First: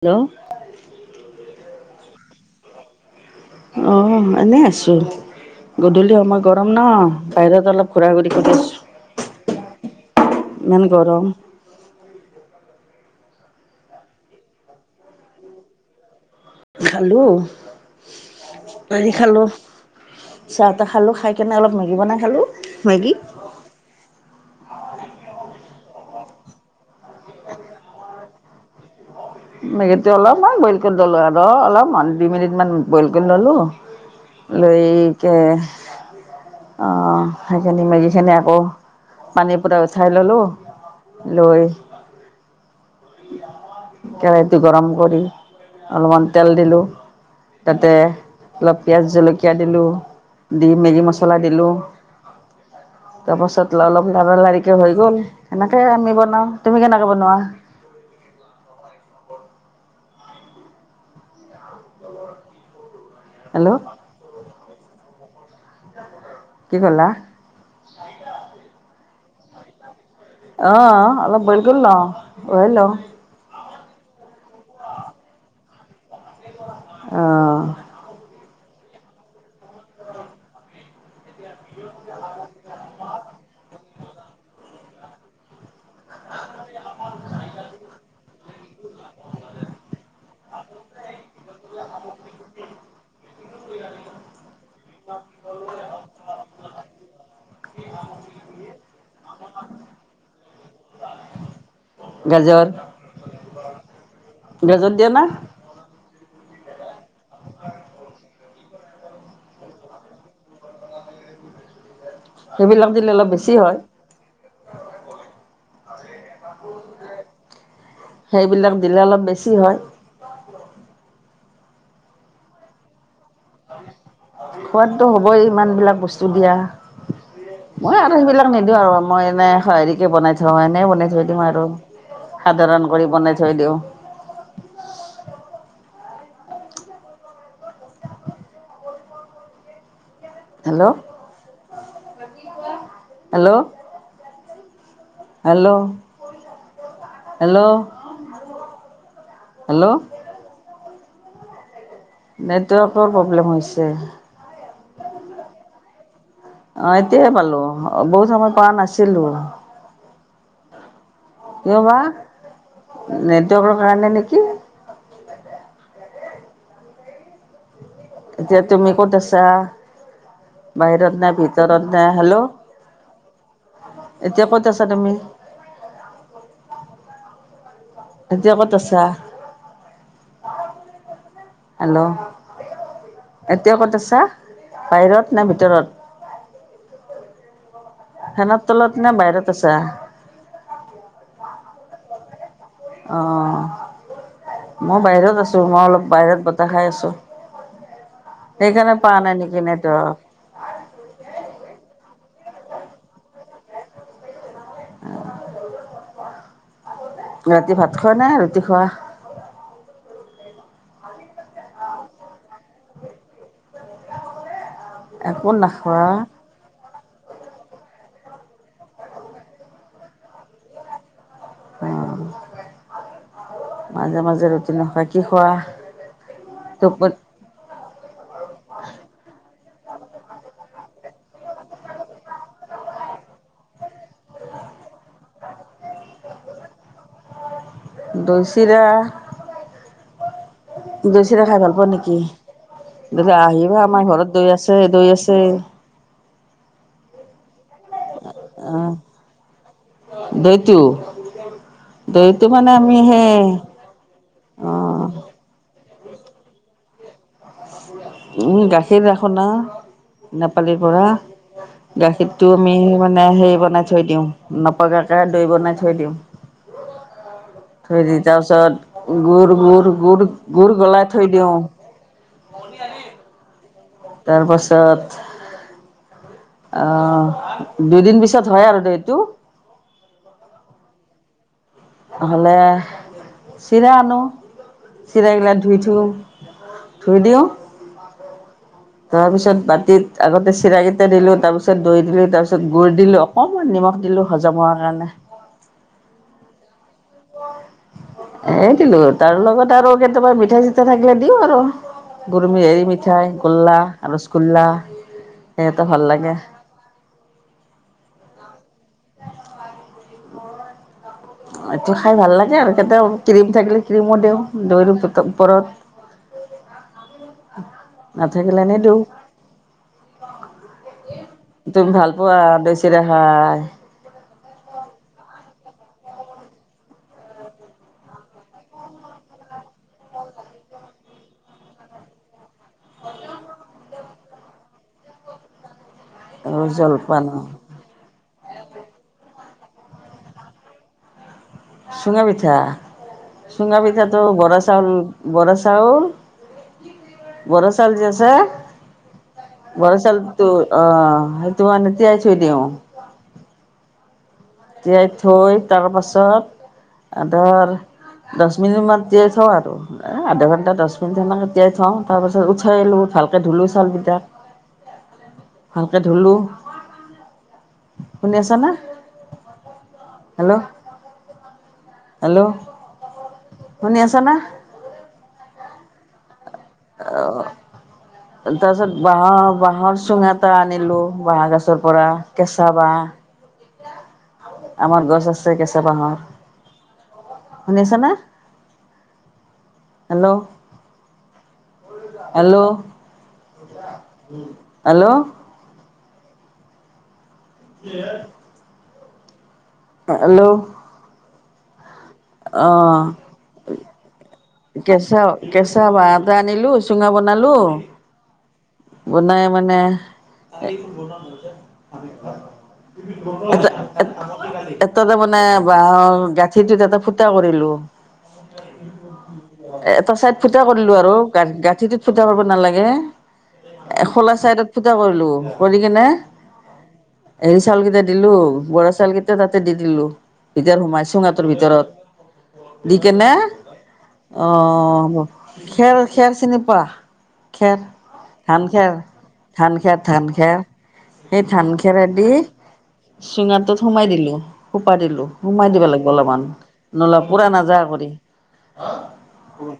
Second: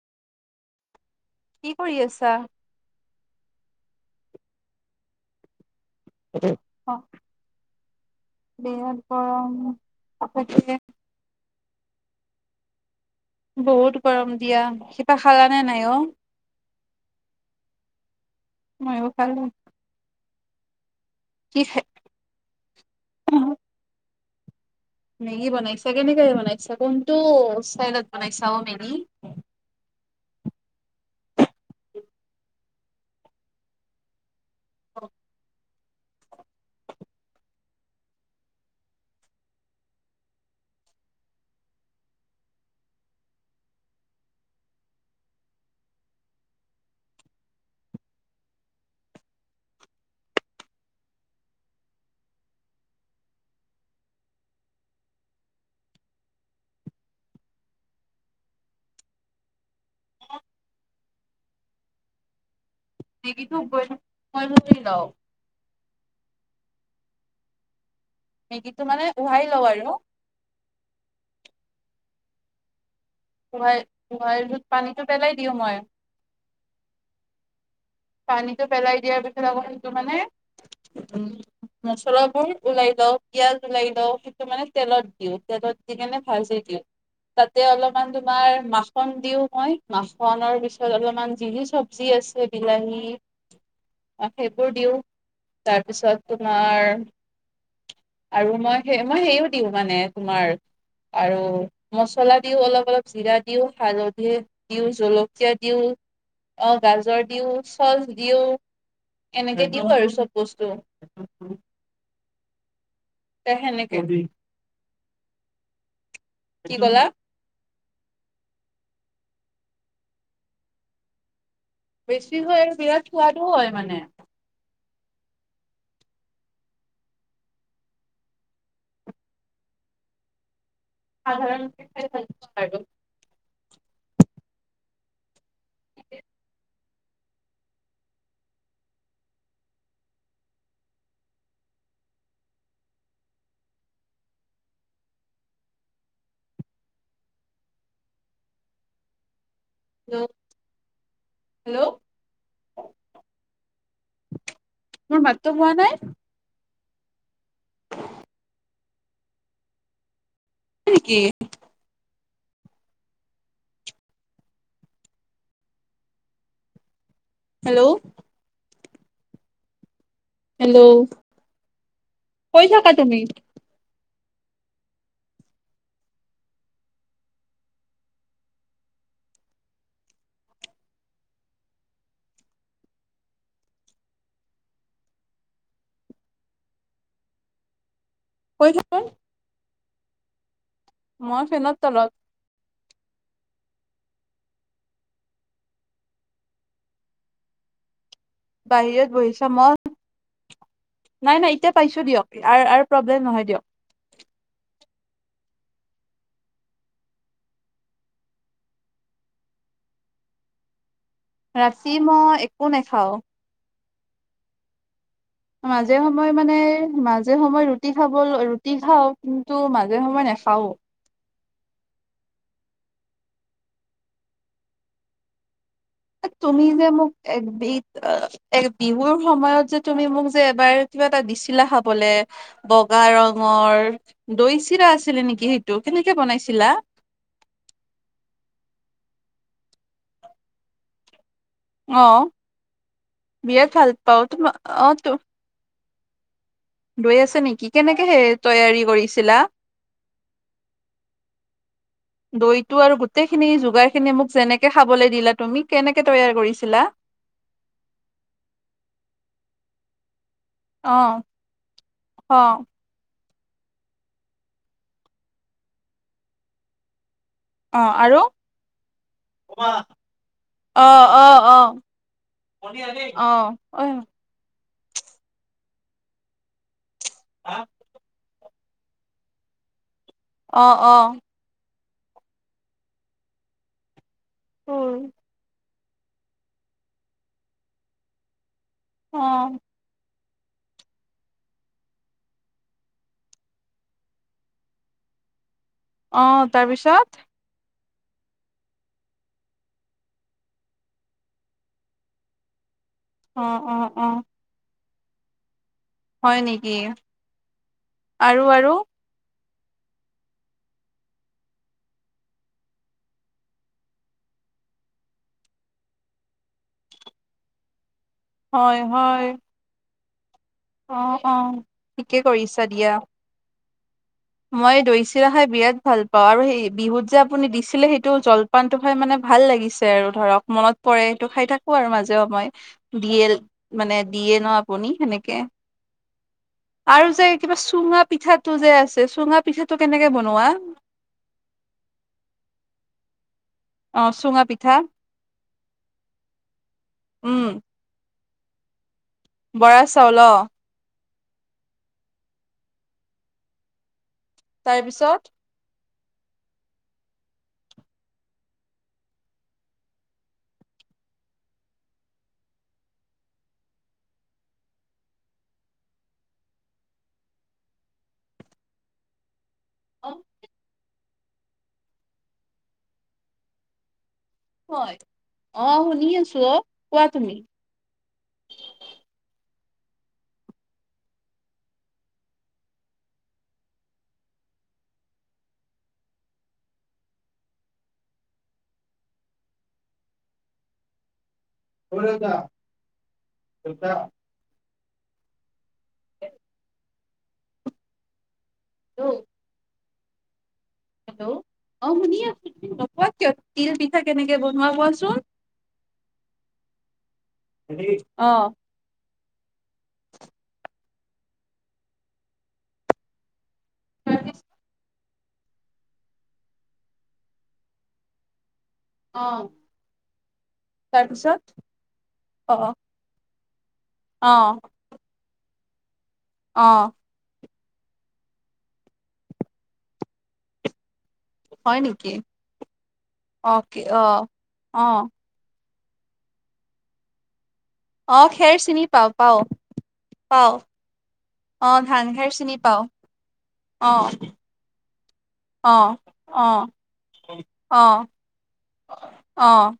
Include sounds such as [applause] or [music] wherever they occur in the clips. Hello কি কৰি আছা? অহ এনেই আছো। গধূলি সময় গৰম ন অ বাহিৰত অলপ ঘূৰা ঘূৰি বিৰাট গৰম। কৰিছো। তাকে ইমান গৰম। বহুত গৰম দিয়া কিবা খালা নে নাই অ? খালো আহি খালো চা খালো খাই কেনে কি অলপ খাই মেগি বনাই খালো। মেগী মেগি বনাইছা কেনেকে বনাইছা কোনটো ষ্টাইলত বনাইছা অ মেগি? মেগীতো অলপমান বইল কৰি ললো আৰু অলপমান দুই মিনিট মান বইল কৰি ললো লৈ কে আহ সেইখিনি মেগি খিনি আকৌ পানী পৰা উঠাই ললো লৈ। কেৰাহীটো গৰম কৰি অলপমান তেল দিলোঁ। তাতে অলপ পিয়াজ জলকীয়া দিলো। দি মেগী মছলা দিলোঁ। তাৰপাছত অলপ লাৰ লাৰিকে হৈ গল সেনেকে আমি বনাও। তুমি কেনেকে বনোৱা? [inaudible] মেগিটো হেল্ল' বইল ক লও কি কলা? মেগী টো মানে উহাই লওঁ আৰু অহ অলপ বইল কৰি লও উহে লও উহাই উহাইতোত পানীটো পেলাই দিওঁ মই অহ। পানীটো পেলাই দিয়াৰ পিছত আকৌ সেইটো মানে মচলাবোৰ ওলাই লওঁ পিয়াজ ওলাই লওঁ সেইটো মানে তেলত দিওঁ তেলত দি কেনে ভাজি দিওঁ তাতে অলপমান তোমাৰ মাখন দিও মই মাখনৰ পিছত অলপমান জিৰিছ চবজি আছে বি সেইবোৰ দিওঁ তাৰপিছত তোমাৰ আৰু মই সে মই সেও দিওঁ মানে তোমাৰ অ। আৰু মছলা দিওঁ, অলপ অলপ জিৰা দিওঁ, হালধি গাজৰ দিওঁ, দিয়ে না জলকীয়া দিওঁ অ গাজৰ দিওঁ চচ দিওঁ, এনেকে দিওঁ আৰু চব বস্তু। সেইবিলাক দিলে অলপ তে বেছি হয় সেনেকে কি কলা সেইবিলাক দিলে অলপ বেছি হয় বেছি হয় বিৰাট সোৱাদো হয় মানে। সোৱাদতটো হ'বই ইমান বিলাক বস্তু দিয়া। মই আৰু সেইবিলাক নিদিওঁ আৰু মই এনে হেৰিকে বনাই থওঁ এনে বনাই থৈ দিওঁ আৰু সাধাৰণকে খাই ভাল পাওঁ আৰু সাধাৰণ কৰি বনাই থৈ দিওঁ। Hello hello. Hello hello. Hello. Hello. নেটৱৰ্কৰ প্ৰব্লেম হৈছে। মোৰ মাতটো হোৱা নাই অ এতিয়াহে পালো বহুত সময় পোৱা নাছিলোঁ। নেকি কিয়বা? নেটৱৰ্কৰ কাৰণে নেকি? হেল্ল'। এতিয়া তুমি ক'ত আছা? হেল্ল' বাহিৰত নে ভিতৰত নে, হেল্ল'। কৈ থাকা তুমি এতিয়া ক'ত আছা তুমি? এতিয়া কত আছা? হেল্ল'। এতিয়া ক'ত আছা বাহিৰত নে ভিতৰত? ফেনৰ কৈ তলত থাকোন নে বাহিৰত আছা? মই ফেনৰ তলত অহ। মই বাহিৰত আছোঁ মই অলপ বাহিৰত বতাহ খাই আছোঁ। সেইকাৰণে বাহিৰত পোৱা নাই বহিছা নেকি মই নেটৱৰ্ক নাই নাই এতিয়া পাইছো দিয়ক। আৰু প্ৰব্লেম নহয় দিয়ক। [unintelligible] ৰাতি ভাত খোৱা নাই ৰুটি খোৱা? ৰাতি মই একো নেখাও। একো মাজে নাখোৱা সময়ে মানে মাজে সময়ে ৰুটি খাব ৰুটি খাওঁ, কিন্তু মাজে সময়ে নেখাও। অ মাজে মাজে ৰুটি নোখোৱা। কি খোৱা? তুমি যে মোক টোপত এ বি বিহুৰ সময়ত যে তুমি মোক যে এবাৰ কিবা এটা দিছিলা খাবলে বগা ৰঙৰ দৈ ছিৰা? আছিলে নেকি সেইটো কেনেকে বনাইছিলা? দৈ চিৰা [unintelligible] চিৰা খাই ভাল পাওঁ অ নেকি? তেনে বিৰাট আহিবা ভাল আমাৰ পাও ঘৰত তোমা দৈ আছে অ দৈ আছে। দৈ আছে নেকি? কেনেকে সে তৈয়াৰী অ', কৰিছিলা? [inaudible] মানে দৈতটো আমি আৰু সেই গোটেইখিনি যোগাৰ খিনি মোক যেনেকে অ', খাবলৈ দিলা তুমি কেনেকে তৈয়াৰ কৰিছিলা? উম গাখীৰ ৰাখো না নেপালিৰ অ পৰা অ গাখীৰটো আমি মানে মানে হেৰি বনাই থৈ দিওঁ নপগাকে দৈ বনাই থৈ দিওঁ। অ থৈ দি আৰু তাৰ পিছত গুুৰ অ গুুৰ গুুৰ গুুৰ অ গলাই অ থৈ দিওঁ। অ অ। তাৰপাছত আহ দুইদিন পিছত হয় আৰু দে এইটো অ অ নহলে চিৰা আনো অ চিৰাগিলা ধুই [unintelligible] থৈ দিওঁ। তাৰপিছত বাতিত আগতে চিৰাৰাকেইটা দিলো তাৰ পিছত দৈ দিলো তাৰ পিছত গুড় দিলো অকণমান নিমখ দিলো হজম হোৱাৰ কাৰণে অ। অ তাৰপিছত? এ দিলো তাৰ লগত আৰু কেতিয়াবা মিঠা চিঠা থাকিলে দিওঁ আৰু গৰুমি এৰি মিঠাই অ অ গোল্লা অ ৰসগোল্লা সেইটো ভাল লাগে হয় নেকি আৰু আৰু? এইটো খাই ভাল লাগে আৰু। কেতিয়াও ক্ৰীম থাকিলে ক্ৰীমো দিওঁ দৈৰ ওপৰত। নাথাকিলে হয় নিদিওঁ। হয় অ অ তুমি ভাল ঠিকে পোৱা কৰিছা দৈ দিয়া চিৰা‌ খাই? মই দৈ চিৰা খাই বিৰাট ভাল পাওঁ, আৰু সেই বিহুত যে আপুনি দিছিলে সেইটো জলপানটো খাই মানে ভাল লাগিছে আৰু ধৰক মনত পৰে সেইটো খাই থাকো আৰু মাজেও মই দিয়ে মানে দি দিয়ে ন আপুনি সেনেকে আৰু যে কিবা চুঙা পিঠাত টো যে আছে চুঙা পিঠাটো কেনেকে বনোৱা? চুঙা পিঠা চুঙা অ পিঠাটো চুঙা বৰা পিঠা চাউল বৰা চাল চাউল উম বৰা চাউল যে আছে। বৰা চাউল টো অ। সেইটো মানে তিয়াই থৈ দিওঁ। তিয়াই তাৰপিছত থৈ তাৰপাছত আধৰ দহ মিনিট মান তিয়াই থওঁ আৰু, আধা ঘণ্টা দহ মিনিট সনেকে তিয়াই থওঁ তাৰ পাছত উঠাই লওঁ ভালকে ধুলো চাউকেইটাক ভালকে ধুলো শুনি আছা না অ হেল্ল হেল্ল' শুনি আছ না? হয় অ শুনি আছো অ কোৱা তুমি অ তাছত বাহ বাহৰ চুঙা এটা আনিলো বাহ গছৰ পৰা কেঁচা বাহ। আমাৰ গছ আছে কেঁচা বাহৰ শুনিছানে hello hello hello hello hello. উ। নহ। হেল্ল' অ অ শুনি আছো তুমি অহ নপোৱা কিয় তিল পিঠা কেনেকে বনায় কেঁচা, কেঁচা বাঁহ এটা আনিলো, চুঙা বনালো। অ বনাই মানে এটা এট অ এট তাতে মানে বাঁহৰ গাঁঠিটো তাতে ফুটা কৰিলো। এটা চাইড ফুটা কৰিলো আৰু তাৰপিছত গা-গাঁঠিটোত ফুটা কৰিব অ নালাগে। এ অ খোলা চাইদত ফূটা কৰিলো। কৰি কিনে অ'। হেৰি চাউল কেইটা দিলো বৰা চাউল কেইটা তাতে দি দিলো এতিয়া সোমাইছ। চুঙাটোৰ হয় ভিতৰত নেকি দি কেনে অ খেৰ-খেৰ চিনি পোৱা খেৰ। অ ধান চিনি খেৰ, পাও পাও ধান খেৰ ধান পাও খেৰ সেই অ ধান খেৰেদি খেৰ চিনি পাও চুঙাটোত অ সোমাই দিলো, সোপা দিলো সোমাই অ দিব লাগিব অলপমান অ নলা পুৰা নাযা কৰি। আহ'।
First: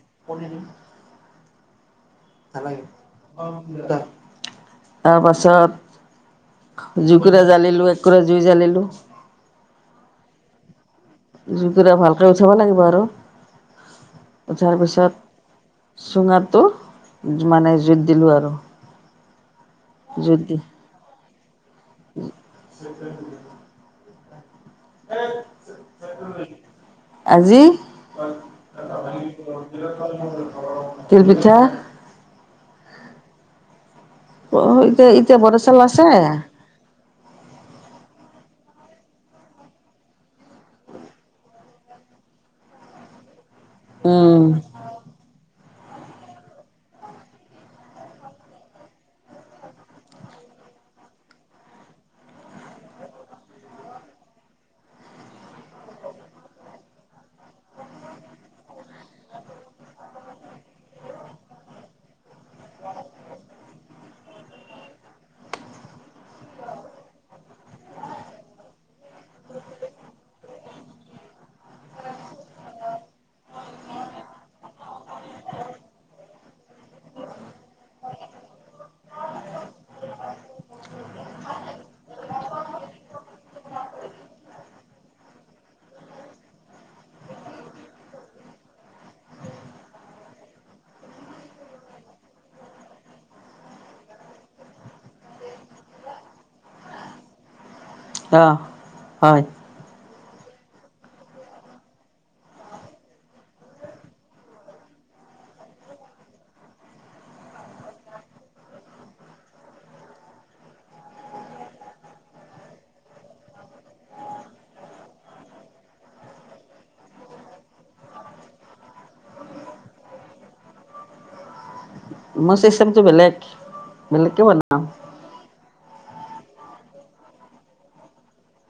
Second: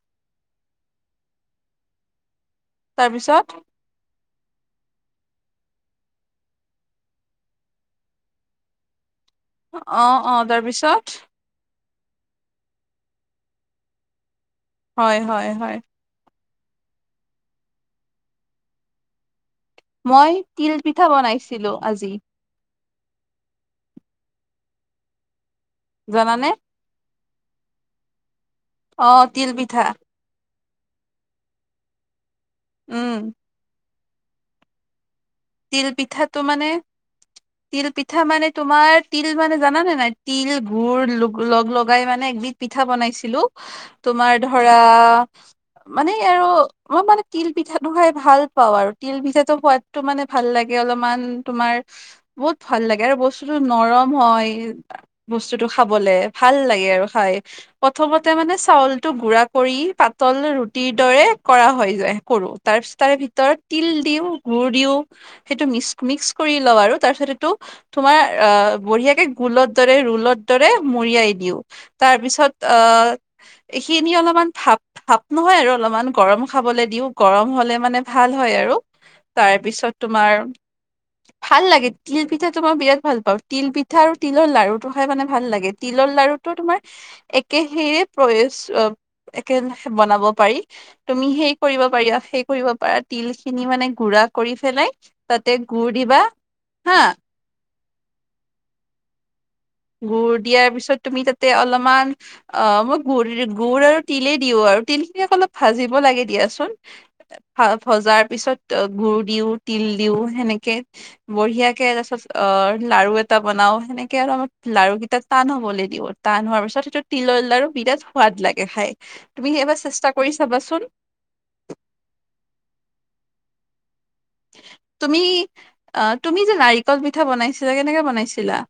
তাৰপিছত তাৰপাছত জুইকোৰা জ্বালিলো, একোৰা জুই জ্বালিলো অ, অ' তাৰপিছত জুই কুৰা ভালকে উঠাব লাগিব আৰু। উঠাৰ হয় হয় হয় পিছত চুঙাত টো যিমানে জুইট দিলো আৰু মই জুইত দি তিল পিঠা বনাইছিলো, আজি। [unintelligible] উম। জানানে? আজি, অ তিল পিঠা তিল পিঠা। উম। [unintelligible] তিল আছে পিঠাটো মানে, তিল পিঠা মানে তোমাৰ তিল মানে জানানে নাই, তিল, গুড় লগ লগাই মানে একবিধ পিঠা বনাইছিলো। তোমাৰ উম ধৰা মানে আৰু মই মানে তিল পিঠাটো খাই ভাল পাওঁ আৰু তিল পিঠাটো সোৱাদটো মানে ভাল লাগে অলপমান তোমাৰ, বহুত ভাল লাগে আৰু বস্তুটো নৰম হয় বস্তুটো খাবলে। ভাল লাগে আৰু খাই। প্ৰথমতে, মানে চাউলটো গুড়া কৰি পাতত কল ৰুটিৰ দৰে কৰা হয় যায় কৰো তাৰ পিছত তাৰে ভিতৰত তিল দিও গু়ড় দিও। সেইটো মিচ মিক্স কৰি লওঁ আৰু তাৰ পিছত সেইটো তোমাৰ অ বঢ়িয়া কে গুলৰ দৰে টোলত দৰে মৰিয়াই দিওঁ। তাৰপিছত অ খিনি অলপমান থাপ ভাপ নহয় আৰু অলপমান গৰম খাবলে দিও গৰম হলে মানে ভাল হয় আৰু তাৰ পিছত তোমাৰ ভাল লাগে। তিল পিঠাটো মই বিৰাত ভাল পাওঁ তিল পিঠা আৰু তিলৰ লাৰু টো খাই মানে ভাল লাগে। তিল তিলৰ লাৰুটো তোমাৰ একেহে [unintelligible] একে বনাব পাৰি তুমি সেই কৰিব পাৰি সেই কৰিব পাৰা তিল খিনি মানে গুৰা কৰি ফেলাই তাতে গুড় দিবা হা আহ হয়। গুড় দিয়াৰ পিছত তুমি তাতে অলপমান অ মই গুড়-গুড় আৰু তিলে দিও আৰু। তিলখিনি আকৌ ভাজিব লাগে দিয়াচোন ভজাৰ পিছত গুড় দিও তি তিল দিও সেনেকে বঢ়িয়াকে তাৰপিছত অ লাৰু এটা বনাও সেনেকে আৰু আমাৰ লাৰু কেইটা টান হ'বলৈ দিব। টান হোৱাৰ পিছত সেইটো তিলৰ লাৰু বিৰাট সোৱাদ লাগে খাই। তুমি এবাৰ চেষ্টা কৰি চাবাচোন। মই চিচটেমটো বেলেগ-বেলেগ কে বনাও। আহ তুমি যে নাৰিকল পিঠা বনাইছিলা কেনেকে বনাইছিলা?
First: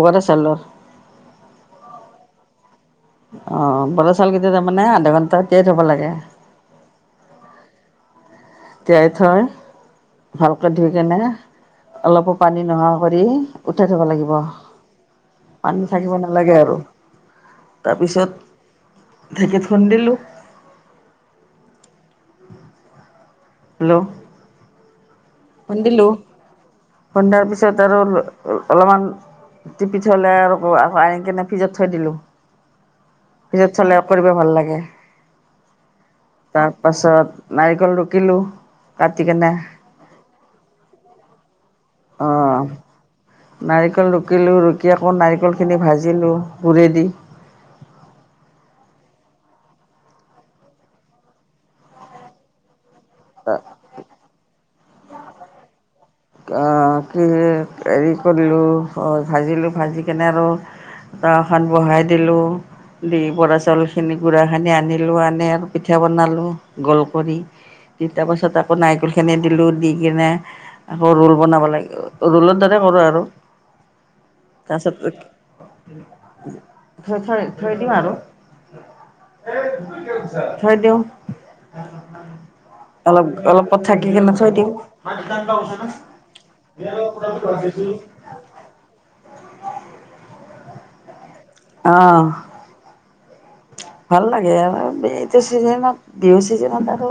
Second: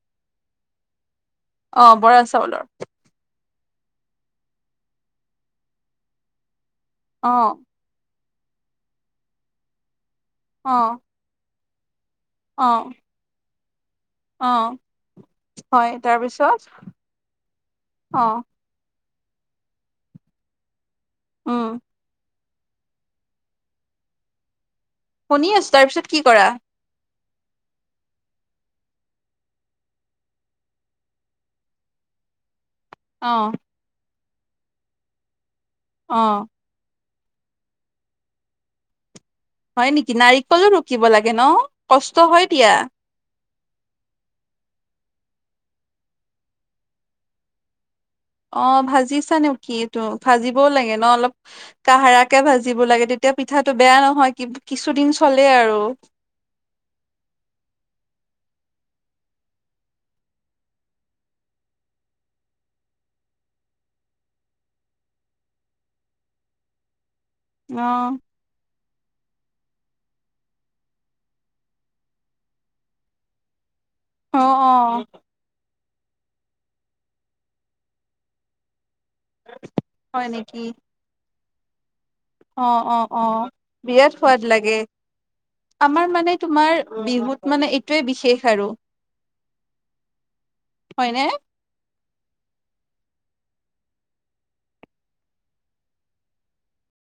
বৰা চলৰ [unintelligible] অ বৰাচাউলৰ। অ বৰাচাউলকেইটা তাৰমানে আধা ঘণ্টা তিয়াই থব লাগে অ। তিয়াই থৈ ভালকে অ ধুই কেনে, অলপো পানী অ নোহোৱা কৰি উঠাই থব লাগিব। অ পানী হয় থাকিব নালাগে তাৰপিছত আৰু। অ তাৰপিছত ঢেঁকীত খুন্দিলোঁ। উম। হেল্ল', শুনি আছোঁ। তাৰ পিছত খুন্দিলোঁ কি কৰা? খুন্দাৰ পিছত আৰু অ অলপমান তিপিঠলে আৰু আনি কেনে ফিজত থৈ দিলো। অ ফিজত থলে কৰিব ভাল লাগে। অ তাৰ পাছত নাৰিকল ৰুকিলো কাট হয় নেকি? নাৰিকলো ৰুকিব লাগে ন, কষ্ট হয় অ' দিয়া। নাৰিকল ৰুকিলোঁ, ৰুকি আকৌ নাৰিকলখিনি ভাজিলোঁ গুৰেদি। অ ভাজিছানে কিটো। [unintelligible] ভাজিবও লাগে ন অলপ কাহাৰকে ভাজিব লাগে তেতিয়া পিঠাটো বেয়া নহয় কিছুদিন চলে আৰু। কি হেৰি কৰিলোঁ ভাজিলোঁ, ভাজি কেনে আৰু তাখন বহাই দিলো দি বৰা চাউল খিনি গুড়া খিনি আনিলো, আনি আৰু পিঠা বনালো। গল কৰি অ তিনি তাৰ পাছত আকৌ নাৰিকলখিনি দিলোঁ, দি কিনে আকৌ ৰোল বনাব লাগে। ৰোলৰ দাৰাই কৰোঁ আৰু অ অ তাৰপিছত থৈ-থৈ-থৈ দিম আৰু। হয় নেকি থৈ দিওঁ। অ অ অ অলপ-অলপ ত বিৰাট থাকি কিনে সোৱাদ থৈ দিওঁ। লাগে আমাৰ মানে তোমাৰ বিহুত মানে এইটোৱে বিশেষ আৰু। হয়নে? অহ। ভাল লাগে আৰু এইটো চিজনত বিহু চিজনত আৰু